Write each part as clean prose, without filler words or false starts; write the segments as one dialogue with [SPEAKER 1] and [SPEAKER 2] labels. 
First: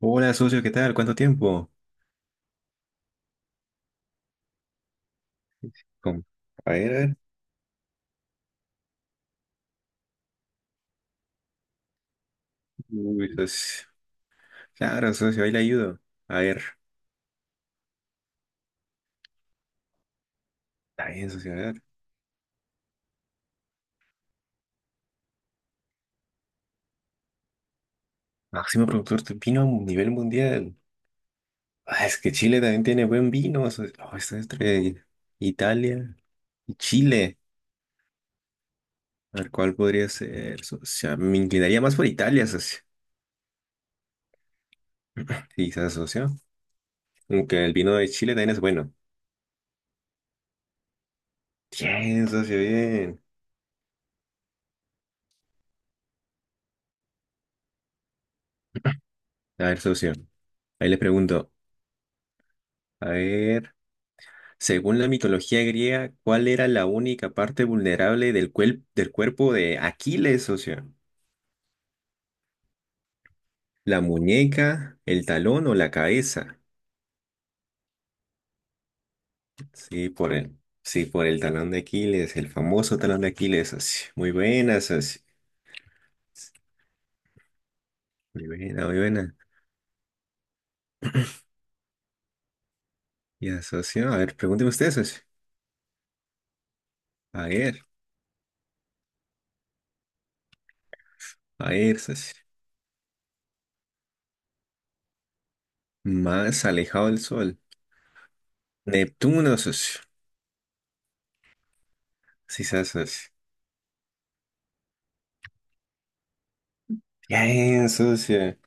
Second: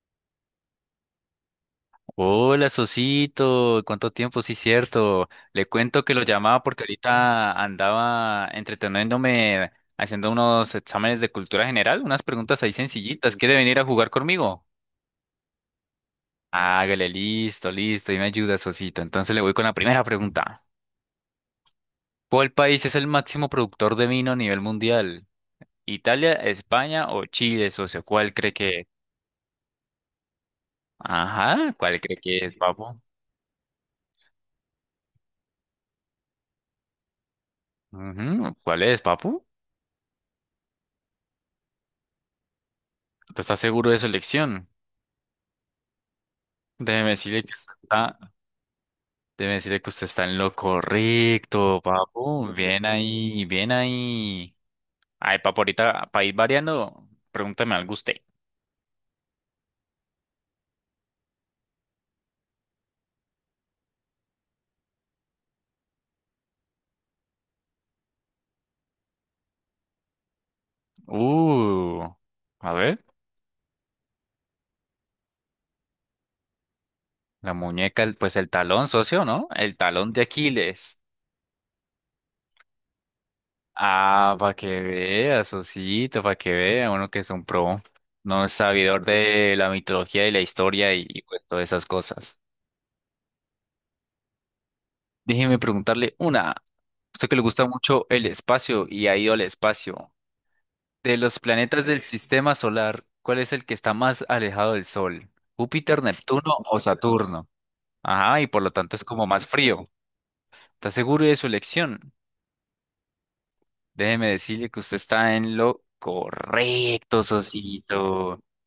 [SPEAKER 1] Hola, socio, ¿qué tal? ¿Cuánto tiempo?
[SPEAKER 2] Hola, Sosito, ¿cuánto tiempo? Sí, cierto. Le cuento que lo
[SPEAKER 1] Com-
[SPEAKER 2] llamaba
[SPEAKER 1] A
[SPEAKER 2] porque
[SPEAKER 1] ver, a ver.
[SPEAKER 2] ahorita andaba entreteniéndome haciendo unos exámenes de cultura general, unas preguntas ahí
[SPEAKER 1] Uy,
[SPEAKER 2] sencillitas. ¿Quiere venir a
[SPEAKER 1] socio.
[SPEAKER 2] jugar conmigo?
[SPEAKER 1] Claro, socio, ahí le ayudo. A ver,
[SPEAKER 2] Hágale, listo, listo, y me ayuda, Sosito. Entonces le voy con la primera pregunta.
[SPEAKER 1] está bien, socio, a ver.
[SPEAKER 2] ¿Cuál país es el máximo productor de vino a nivel mundial? ¿Italia, España o Chile, socio? ¿Cuál cree que
[SPEAKER 1] Máximo
[SPEAKER 2] es?
[SPEAKER 1] productor de vino a nivel mundial.
[SPEAKER 2] Ajá, ¿cuál
[SPEAKER 1] Ah,
[SPEAKER 2] cree
[SPEAKER 1] es que
[SPEAKER 2] que es,
[SPEAKER 1] Chile también
[SPEAKER 2] papu?
[SPEAKER 1] tiene buen vino, socio. Oh, está entre Italia y Chile.
[SPEAKER 2] Ujú, ¿cuál es,
[SPEAKER 1] A
[SPEAKER 2] papu?
[SPEAKER 1] ver, ¿cuál podría ser, socio? Ah, me inclinaría más por Italia, socio.
[SPEAKER 2] ¿Tú estás seguro de su elección?
[SPEAKER 1] Quizás, socio.
[SPEAKER 2] Déjeme decirle que
[SPEAKER 1] Aunque
[SPEAKER 2] usted
[SPEAKER 1] el vino de
[SPEAKER 2] está,
[SPEAKER 1] Chile también es bueno.
[SPEAKER 2] déjeme decirle que usted está en lo correcto,
[SPEAKER 1] Bien,
[SPEAKER 2] papu.
[SPEAKER 1] socio,
[SPEAKER 2] Bien
[SPEAKER 1] bien.
[SPEAKER 2] ahí, bien ahí. Ay, papu, ahorita, para ir variando, pregúntame algo usted.
[SPEAKER 1] A ver, socio, ahí le pregunto. A ver. Según la mitología griega, ¿cuál era la única parte vulnerable del cuerpo de Aquiles, socio?
[SPEAKER 2] Uh, a ver,
[SPEAKER 1] ¿La muñeca, el talón o la cabeza?
[SPEAKER 2] la muñeca, pues el talón, socio, ¿no? El
[SPEAKER 1] Sí,
[SPEAKER 2] talón de
[SPEAKER 1] por el,
[SPEAKER 2] Aquiles.
[SPEAKER 1] sí, por el talón de Aquiles, el famoso talón de Aquiles, socio. Muy
[SPEAKER 2] Ah, para que
[SPEAKER 1] buena, socio.
[SPEAKER 2] vea, sociito, para que vea, uno que es un pro, no
[SPEAKER 1] Muy
[SPEAKER 2] es
[SPEAKER 1] buena, muy
[SPEAKER 2] sabidor
[SPEAKER 1] buena.
[SPEAKER 2] de la mitología y la historia y pues todas esas cosas.
[SPEAKER 1] Ya, socio, a ver, pregúnteme usted, socio.
[SPEAKER 2] Déjeme preguntarle una. Usted que le
[SPEAKER 1] A
[SPEAKER 2] gusta
[SPEAKER 1] ver,
[SPEAKER 2] mucho el espacio y ha ido al espacio. De los
[SPEAKER 1] a
[SPEAKER 2] planetas
[SPEAKER 1] ver,
[SPEAKER 2] del
[SPEAKER 1] socio.
[SPEAKER 2] sistema solar, ¿cuál es el que está más alejado del Sol? ¿Júpiter, Neptuno
[SPEAKER 1] Más
[SPEAKER 2] o
[SPEAKER 1] alejado del
[SPEAKER 2] Saturno?
[SPEAKER 1] sol.
[SPEAKER 2] Ajá, y por lo tanto es como más
[SPEAKER 1] Neptuno,
[SPEAKER 2] frío.
[SPEAKER 1] socio.
[SPEAKER 2] ¿Está seguro de su elección?
[SPEAKER 1] Sí, sí, socio.
[SPEAKER 2] Déjeme decirle que usted está en lo correcto,
[SPEAKER 1] Bien,
[SPEAKER 2] socito.
[SPEAKER 1] socio.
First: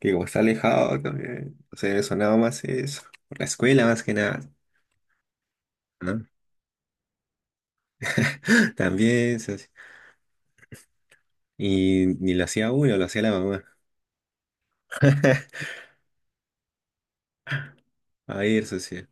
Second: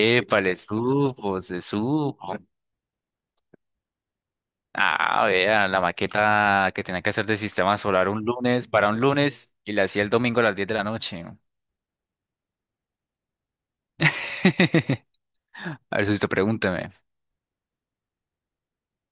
[SPEAKER 1] Que como está
[SPEAKER 2] le
[SPEAKER 1] alejado
[SPEAKER 2] supo,
[SPEAKER 1] también,
[SPEAKER 2] se
[SPEAKER 1] o sea, me
[SPEAKER 2] supo.
[SPEAKER 1] sonaba más eso, por la escuela más que nada,
[SPEAKER 2] Ah, vea, la
[SPEAKER 1] ¿no?
[SPEAKER 2] maqueta que tenía que hacer de sistema solar un lunes para un
[SPEAKER 1] También,
[SPEAKER 2] lunes
[SPEAKER 1] socio.
[SPEAKER 2] y la hacía el domingo a las 10 de la noche.
[SPEAKER 1] Y ni lo hacía uno, lo hacía la mamá.
[SPEAKER 2] A ver, si pregúnteme.
[SPEAKER 1] A ver, socio,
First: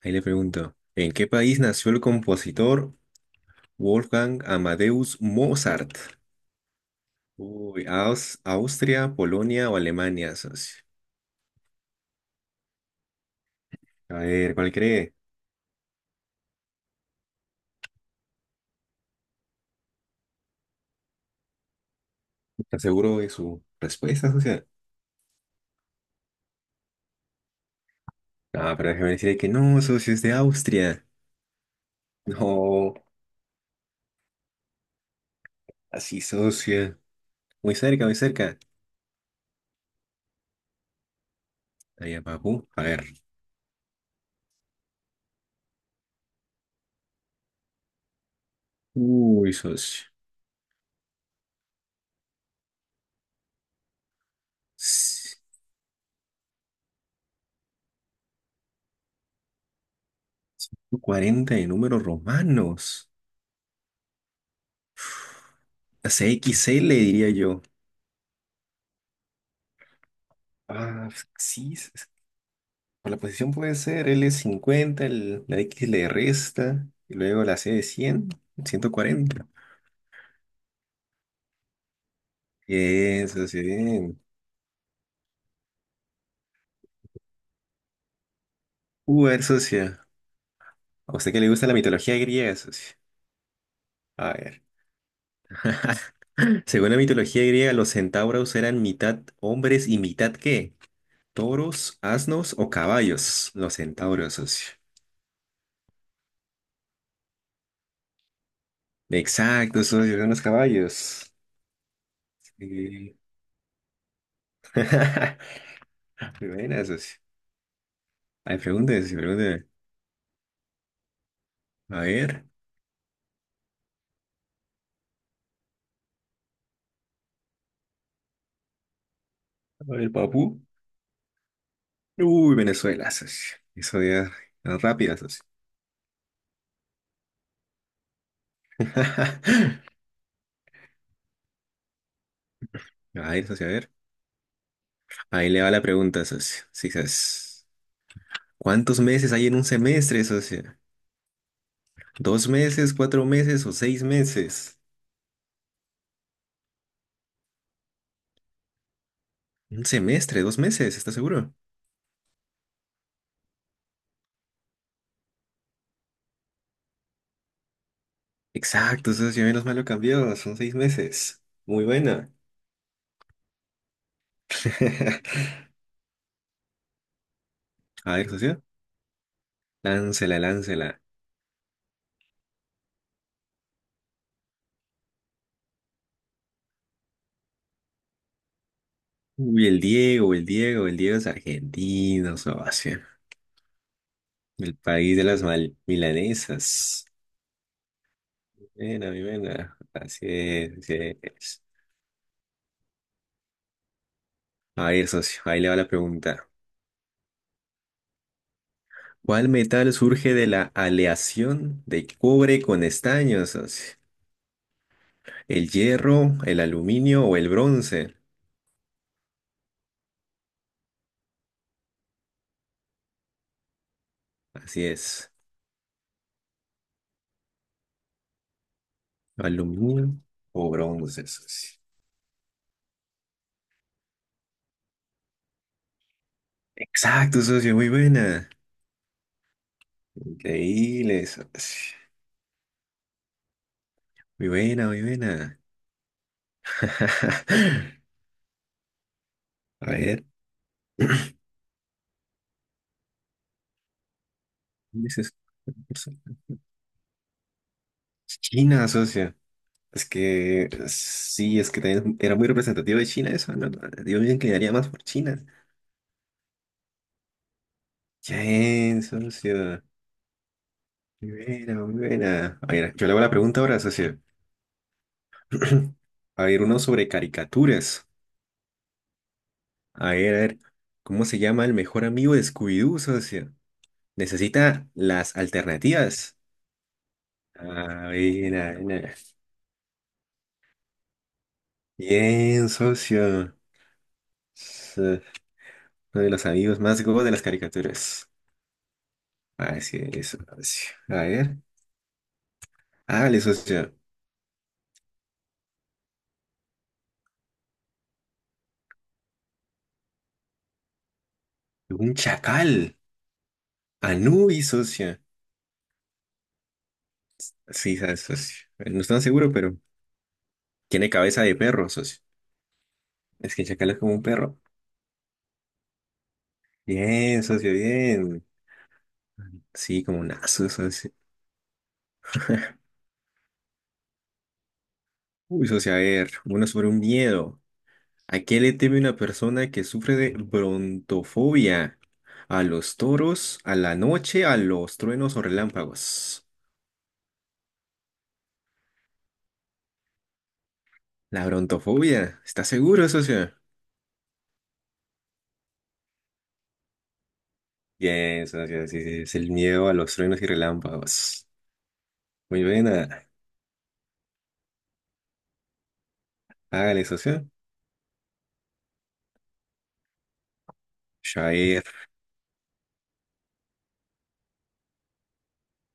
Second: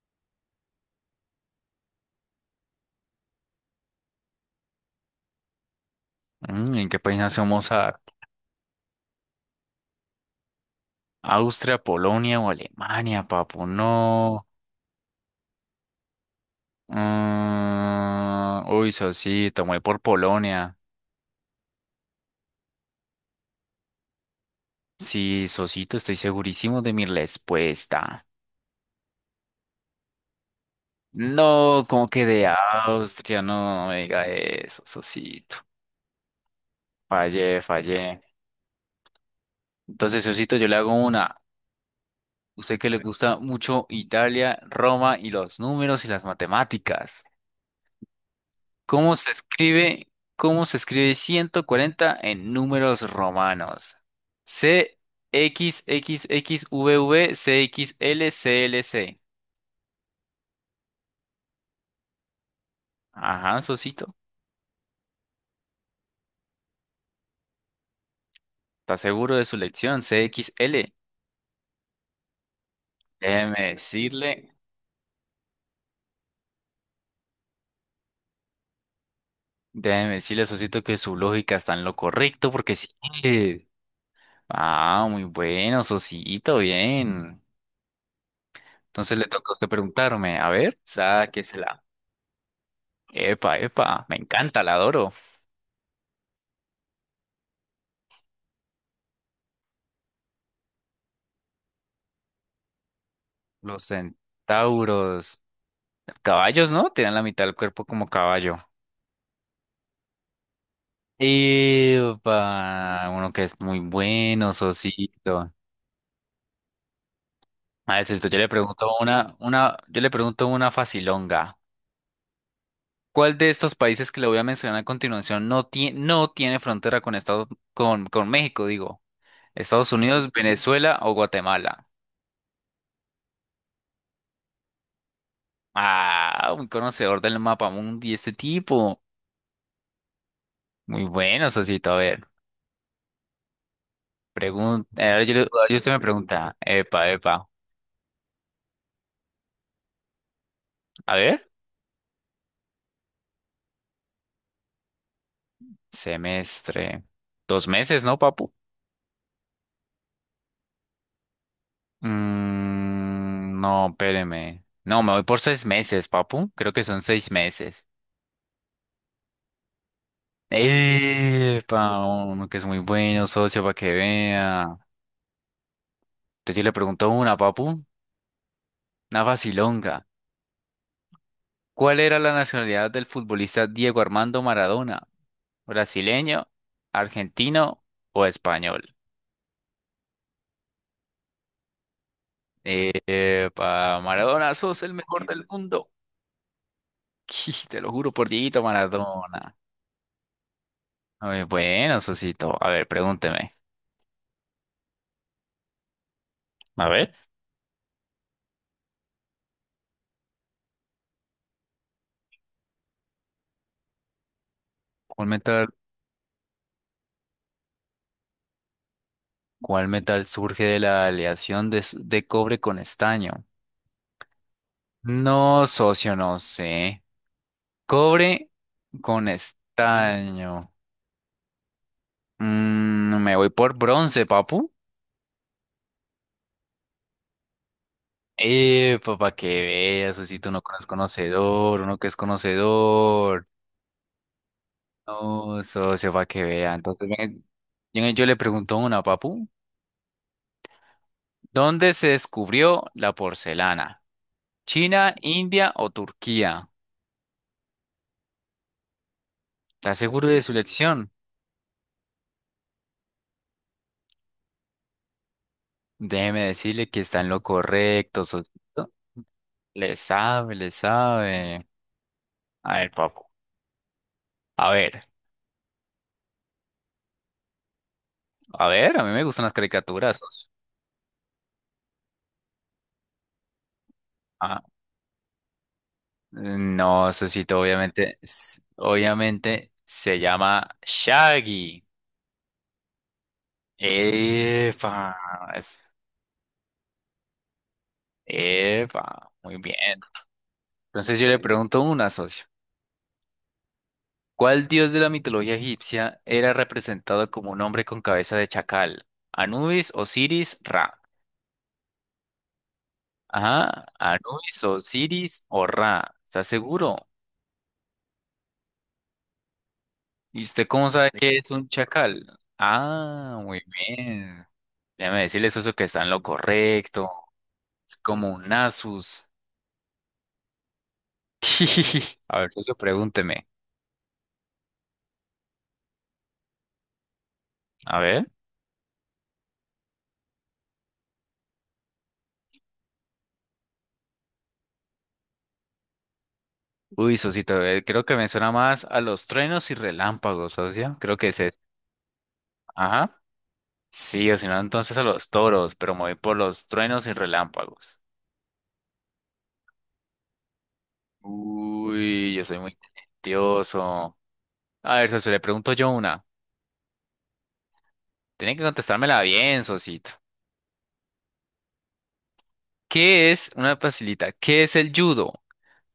[SPEAKER 1] ahí le pregunto, ¿en qué país nació el compositor Wolfgang Amadeus Mozart?
[SPEAKER 2] Mm, ¿en qué país nació
[SPEAKER 1] Uy,
[SPEAKER 2] Mozart?
[SPEAKER 1] Austria, Polonia o Alemania, socio.
[SPEAKER 2] ¿Austria, Polonia o Alemania, papu?
[SPEAKER 1] A
[SPEAKER 2] No.
[SPEAKER 1] ver, ¿cuál cree?
[SPEAKER 2] Mm, uy, Sosito, me voy por Polonia.
[SPEAKER 1] ¿Está seguro de su respuesta, socio?
[SPEAKER 2] Sí, Sosito, estoy segurísimo de mi respuesta.
[SPEAKER 1] Ah, pero déjeme decirle que no, socio, es de Austria.
[SPEAKER 2] No, como que de
[SPEAKER 1] No,
[SPEAKER 2] Austria, no, me diga eso, Sosito.
[SPEAKER 1] así, socio.
[SPEAKER 2] Fallé,
[SPEAKER 1] Muy cerca, muy
[SPEAKER 2] fallé.
[SPEAKER 1] cerca.
[SPEAKER 2] Entonces, Sosito, yo le hago una.
[SPEAKER 1] Allá, abajo.
[SPEAKER 2] Usted
[SPEAKER 1] A
[SPEAKER 2] que le
[SPEAKER 1] ver.
[SPEAKER 2] gusta mucho Italia, Roma y los números y las matemáticas. ¿Cómo se
[SPEAKER 1] Uy, socio.
[SPEAKER 2] escribe, cómo se escribe 140 en números romanos? C,
[SPEAKER 1] S-
[SPEAKER 2] X, X, X, V, V, C, X, L, C, L, C.
[SPEAKER 1] 40 de números romanos.
[SPEAKER 2] Ajá, Sosito.
[SPEAKER 1] CXL, le diría yo.
[SPEAKER 2] ¿Está seguro de su lección? C, X, L.
[SPEAKER 1] Ah, sí. Por la posición
[SPEAKER 2] Déjeme
[SPEAKER 1] puede ser l
[SPEAKER 2] decirle,
[SPEAKER 1] cincuenta la X le resta, y luego la C de 100, 140.
[SPEAKER 2] déjeme decirle, Sosito, que su lógica está en lo correcto porque sí.
[SPEAKER 1] Bien, socio, bien.
[SPEAKER 2] Ah, muy bueno, Sosito, bien. Entonces le
[SPEAKER 1] A ver,
[SPEAKER 2] toca a usted
[SPEAKER 1] socio.
[SPEAKER 2] preguntarme, a ver,
[SPEAKER 1] ¿A usted que le gusta la
[SPEAKER 2] sáquesela.
[SPEAKER 1] mitología griega, socio?
[SPEAKER 2] Epa, epa, me
[SPEAKER 1] A ver.
[SPEAKER 2] encanta, la adoro.
[SPEAKER 1] Según la mitología griega, los centauros eran mitad hombres y mitad ¿qué? Toros, asnos o caballos. Los
[SPEAKER 2] Los
[SPEAKER 1] centauros, socio.
[SPEAKER 2] centauros, caballos, ¿no? Tienen la mitad del cuerpo como caballo.
[SPEAKER 1] Exacto, socio, son los caballos.
[SPEAKER 2] Epa,
[SPEAKER 1] Sí.
[SPEAKER 2] uno que es muy bueno, Sosito.
[SPEAKER 1] Muy buena, socio.
[SPEAKER 2] A ver, Sosito, yo le
[SPEAKER 1] Ay,
[SPEAKER 2] pregunto
[SPEAKER 1] pregúntese, sí, pregúntese.
[SPEAKER 2] una, yo le pregunto una facilonga.
[SPEAKER 1] A ver,
[SPEAKER 2] ¿Cuál de estos países que le voy a mencionar a continuación no tiene frontera con Estados, con México, digo?
[SPEAKER 1] a
[SPEAKER 2] ¿Estados
[SPEAKER 1] ver,
[SPEAKER 2] Unidos,
[SPEAKER 1] papu.
[SPEAKER 2] Venezuela o Guatemala?
[SPEAKER 1] Uy, Venezuela, socio. Eso ya es rápida, socio.
[SPEAKER 2] Ah, un conocedor del mapa mundi, este tipo. Muy bueno, Sosito. A ver,
[SPEAKER 1] A ver, socio, a ver.
[SPEAKER 2] pregunta. Ahora yo, le-
[SPEAKER 1] Ahí le va
[SPEAKER 2] ahora
[SPEAKER 1] la
[SPEAKER 2] usted me
[SPEAKER 1] pregunta,
[SPEAKER 2] pregunta.
[SPEAKER 1] socio. Sí,
[SPEAKER 2] Epa, epa.
[SPEAKER 1] ¿sabes? ¿Cuántos meses hay en un semestre, socio?
[SPEAKER 2] A ver,
[SPEAKER 1] ¿2 meses, 4 meses o 6 meses?
[SPEAKER 2] semestre. 2 meses, ¿no, papu?
[SPEAKER 1] Un semestre, 2 meses, ¿estás seguro?
[SPEAKER 2] Mm, no, espéreme. No, me voy por 6 meses, papu. Creo que son 6 meses.
[SPEAKER 1] Exacto, socio, menos mal lo cambió, son 6 meses. Muy
[SPEAKER 2] Epa,
[SPEAKER 1] buena.
[SPEAKER 2] uno que es muy bueno, socio, para que vea. Entonces yo le pregunto una, papu.
[SPEAKER 1] A ver, socio,
[SPEAKER 2] Una facilonga.
[SPEAKER 1] láncela, láncela.
[SPEAKER 2] ¿Cuál era la nacionalidad del futbolista Diego Armando Maradona? ¿Brasileño, argentino o español?
[SPEAKER 1] Uy, el Diego, el Diego, el Diego es argentino, socio.
[SPEAKER 2] Para Maradona,
[SPEAKER 1] El
[SPEAKER 2] sos el
[SPEAKER 1] país
[SPEAKER 2] mejor
[SPEAKER 1] de las
[SPEAKER 2] del mundo.
[SPEAKER 1] milanesas.
[SPEAKER 2] Te lo juro por Dieguito
[SPEAKER 1] Buena, mi
[SPEAKER 2] Maradona.
[SPEAKER 1] buena. Así es, así
[SPEAKER 2] A ver,
[SPEAKER 1] es.
[SPEAKER 2] bueno, Sosito. A ver, pregúnteme.
[SPEAKER 1] A ver, socio, ahí le va la pregunta.
[SPEAKER 2] A ver.
[SPEAKER 1] ¿Cuál metal surge de la aleación de cobre con estaño, socio?
[SPEAKER 2] ¿Cuál metal,
[SPEAKER 1] ¿El hierro, el aluminio o el bronce?
[SPEAKER 2] cuál metal surge de la aleación de, de cobre con estaño?
[SPEAKER 1] Así es.
[SPEAKER 2] No, socio, no sé. Cobre con
[SPEAKER 1] Aluminio o
[SPEAKER 2] estaño.
[SPEAKER 1] bronce, socio.
[SPEAKER 2] Mm, me voy por bronce, papu.
[SPEAKER 1] Exacto, socio, muy buena.
[SPEAKER 2] Para que veas, socito, uno que no es
[SPEAKER 1] Increíble,
[SPEAKER 2] conocedor,
[SPEAKER 1] socio.
[SPEAKER 2] uno que es conocedor.
[SPEAKER 1] Muy buena, muy buena.
[SPEAKER 2] No, socio, para que vea. Entonces, venga, venga, yo le pregunto una, papu.
[SPEAKER 1] A ver,
[SPEAKER 2] ¿Dónde se descubrió la porcelana?
[SPEAKER 1] ¿dónde
[SPEAKER 2] ¿China,
[SPEAKER 1] es eso?
[SPEAKER 2] India o Turquía?
[SPEAKER 1] China, socio.
[SPEAKER 2] ¿Está
[SPEAKER 1] Es
[SPEAKER 2] seguro de su
[SPEAKER 1] que
[SPEAKER 2] elección?
[SPEAKER 1] sí, es que también era muy representativo de China eso, ¿no? Yo me inclinaría más por China.
[SPEAKER 2] Déjeme decirle que está en lo correcto, socito.
[SPEAKER 1] Bien, socio.
[SPEAKER 2] Le sabe, le
[SPEAKER 1] Muy
[SPEAKER 2] sabe.
[SPEAKER 1] buena, muy buena. A
[SPEAKER 2] A ver,
[SPEAKER 1] ver, yo le hago
[SPEAKER 2] papu.
[SPEAKER 1] la pregunta ahora, socio.
[SPEAKER 2] A ver,
[SPEAKER 1] A ver, uno sobre caricaturas.
[SPEAKER 2] a ver, a mí me gustan las caricaturas,
[SPEAKER 1] A
[SPEAKER 2] socio.
[SPEAKER 1] ver, ¿cómo se llama el mejor amigo de Scooby-Doo, socio? Necesita las alternativas.
[SPEAKER 2] No, Sosito,
[SPEAKER 1] A
[SPEAKER 2] obviamente,
[SPEAKER 1] ver,
[SPEAKER 2] s-
[SPEAKER 1] a ver.
[SPEAKER 2] obviamente se llama Shaggy.
[SPEAKER 1] Bien, socio.
[SPEAKER 2] Epa,
[SPEAKER 1] Es, eh,
[SPEAKER 2] es-
[SPEAKER 1] Uno de los amigos más go de las caricaturas.
[SPEAKER 2] epa, muy
[SPEAKER 1] Así
[SPEAKER 2] bien.
[SPEAKER 1] es, socio. A
[SPEAKER 2] Entonces yo le
[SPEAKER 1] ver.
[SPEAKER 2] pregunto una, socio.
[SPEAKER 1] Hágale, socio.
[SPEAKER 2] ¿Cuál dios de la mitología egipcia era representado como un hombre con cabeza de chacal? ¿Anubis, Osiris, Ra?
[SPEAKER 1] Un chacal.
[SPEAKER 2] Ajá, Anubis,
[SPEAKER 1] Anubis, socio.
[SPEAKER 2] Osiris o Ra. ¿Está seguro?
[SPEAKER 1] Sí, sabes, socio. No estoy tan seguro, pero
[SPEAKER 2] ¿Y usted cómo sabe
[SPEAKER 1] tiene
[SPEAKER 2] Que
[SPEAKER 1] cabeza
[SPEAKER 2] es
[SPEAKER 1] de
[SPEAKER 2] un
[SPEAKER 1] perro, socio.
[SPEAKER 2] chacal? Ah,
[SPEAKER 1] Es
[SPEAKER 2] muy
[SPEAKER 1] que el chacal es como un
[SPEAKER 2] bien.
[SPEAKER 1] perro.
[SPEAKER 2] Déjame decirle, socio, que está en lo correcto.
[SPEAKER 1] Bien, socio,
[SPEAKER 2] Es como
[SPEAKER 1] bien.
[SPEAKER 2] un Asus.
[SPEAKER 1] Sí, como un aso, socio.
[SPEAKER 2] A ver, socio, pregúnteme.
[SPEAKER 1] Uy, socio, a ver, uno sobre un miedo.
[SPEAKER 2] A ver.
[SPEAKER 1] ¿A qué le teme una persona que sufre de brontofobia? ¿A los toros, a la noche, a los truenos o relámpagos?
[SPEAKER 2] Uy, socito, creo que me suena más a los truenos y relámpagos, socio. Creo que es
[SPEAKER 1] La
[SPEAKER 2] este.
[SPEAKER 1] brontofobia, ¿estás seguro,
[SPEAKER 2] Ajá.
[SPEAKER 1] socio?
[SPEAKER 2] Sí, o si no, entonces a los toros, pero me voy por los truenos y relámpagos.
[SPEAKER 1] Bien, socio, sí, sí, es el miedo a los truenos y relámpagos.
[SPEAKER 2] Uy, yo soy
[SPEAKER 1] Muy
[SPEAKER 2] muy
[SPEAKER 1] buena,
[SPEAKER 2] talentoso. A ver, socio, le pregunto yo una.
[SPEAKER 1] hágale, socio.
[SPEAKER 2] Tiene que contestármela bien, socito.
[SPEAKER 1] Shair.
[SPEAKER 2] ¿Qué es, una facilita, qué es el judo?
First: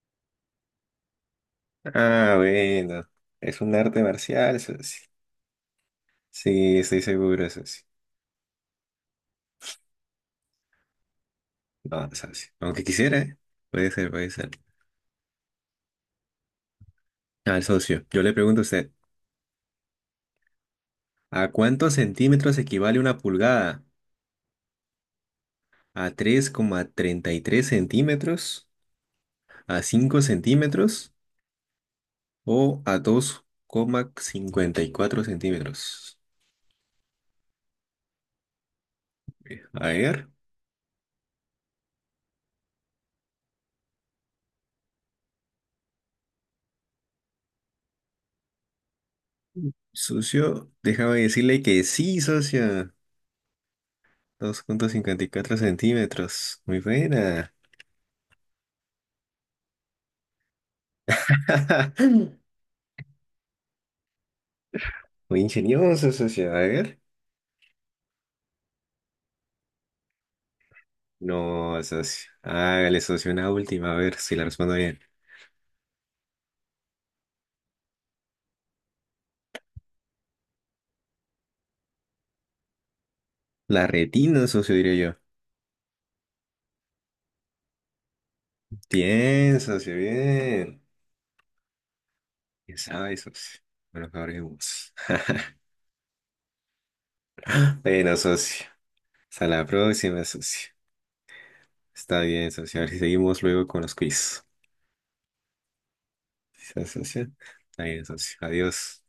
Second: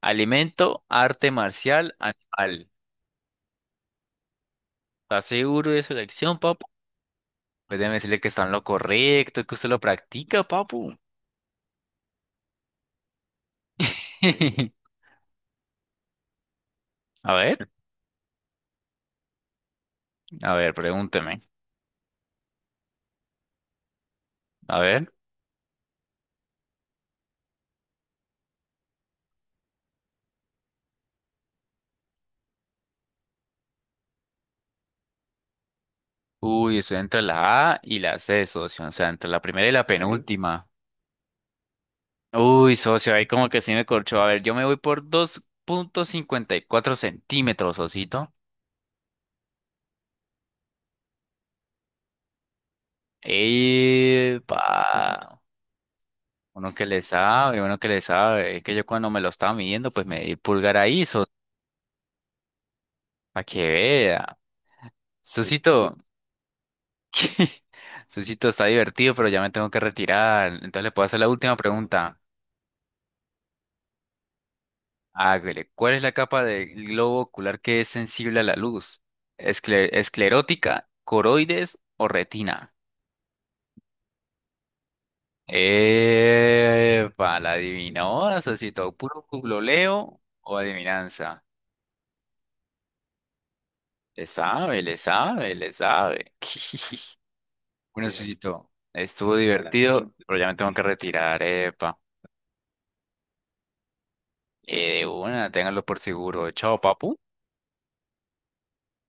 [SPEAKER 2] Alimento, arte marcial,
[SPEAKER 1] Ah,
[SPEAKER 2] animal.
[SPEAKER 1] bueno, es un arte marcial, socio.
[SPEAKER 2] ¿Estás seguro de su elección?
[SPEAKER 1] Sí, estoy seguro,
[SPEAKER 2] Pues
[SPEAKER 1] socio.
[SPEAKER 2] déjeme decirle que está en lo correcto, que usted lo practica, papu.
[SPEAKER 1] No, socio, aunque quisiera, ¿eh? Puede ser, puede ser.
[SPEAKER 2] A
[SPEAKER 1] Al
[SPEAKER 2] ver,
[SPEAKER 1] socio, yo le pregunto a usted.
[SPEAKER 2] a ver, pregúnteme.
[SPEAKER 1] ¿A cuántos centímetros equivale una pulgada?
[SPEAKER 2] A ver.
[SPEAKER 1] ¿A 3,33 centímetros? ¿A 5 centímetros? ¿O a 2,54 centímetros?
[SPEAKER 2] Uy, estoy entre la A y la C, socio. O sea, entre la primera y la
[SPEAKER 1] A ver,
[SPEAKER 2] penúltima. Uy, socio, ahí como que sí me corchó. A ver, yo me voy por 2.54 centímetros, socito.
[SPEAKER 1] socio, déjame decirle que sí, socio. dos coma cincuenta y
[SPEAKER 2] ¡Epa!
[SPEAKER 1] cuatro centímetros.
[SPEAKER 2] Uno
[SPEAKER 1] Muy
[SPEAKER 2] que le
[SPEAKER 1] buena.
[SPEAKER 2] sabe, uno que le sabe. Es que yo cuando me lo estaba midiendo, pues me di pulgar ahí, socio. Para que vea. Sí.
[SPEAKER 1] Muy
[SPEAKER 2] Socito,
[SPEAKER 1] ingenioso, socio. A ver.
[SPEAKER 2] Susito, está divertido, pero ya me tengo que retirar. Entonces le puedo hacer la última
[SPEAKER 1] No,
[SPEAKER 2] pregunta.
[SPEAKER 1] socio. Hágale, socio, una última. A ver si la respondo bien.
[SPEAKER 2] Hágale. ¿Cuál es la capa del globo ocular que es sensible a la luz? ¿ esclerótica, coroides o retina?
[SPEAKER 1] La retina, socio, diría.
[SPEAKER 2] Epa, la adivinó, Susito. ¿Puro
[SPEAKER 1] Bien, socio,
[SPEAKER 2] googleo o
[SPEAKER 1] bien.
[SPEAKER 2] adivinanza?
[SPEAKER 1] Ya sabes, socio. Bueno,
[SPEAKER 2] Le
[SPEAKER 1] que
[SPEAKER 2] sabe, le sabe, le sabe. Bueno,
[SPEAKER 1] Bueno, socio.
[SPEAKER 2] Susito, estuvo
[SPEAKER 1] Hasta la
[SPEAKER 2] divertido,
[SPEAKER 1] próxima,
[SPEAKER 2] pero ya me
[SPEAKER 1] socio.
[SPEAKER 2] tengo que retirar. Epa.
[SPEAKER 1] Está bien, socio. A ver si seguimos luego con los quiz.
[SPEAKER 2] De una, ténganlo por seguro. Chao,
[SPEAKER 1] ¿Sí,
[SPEAKER 2] papu.
[SPEAKER 1] socio? Está bien, socio. Adiós.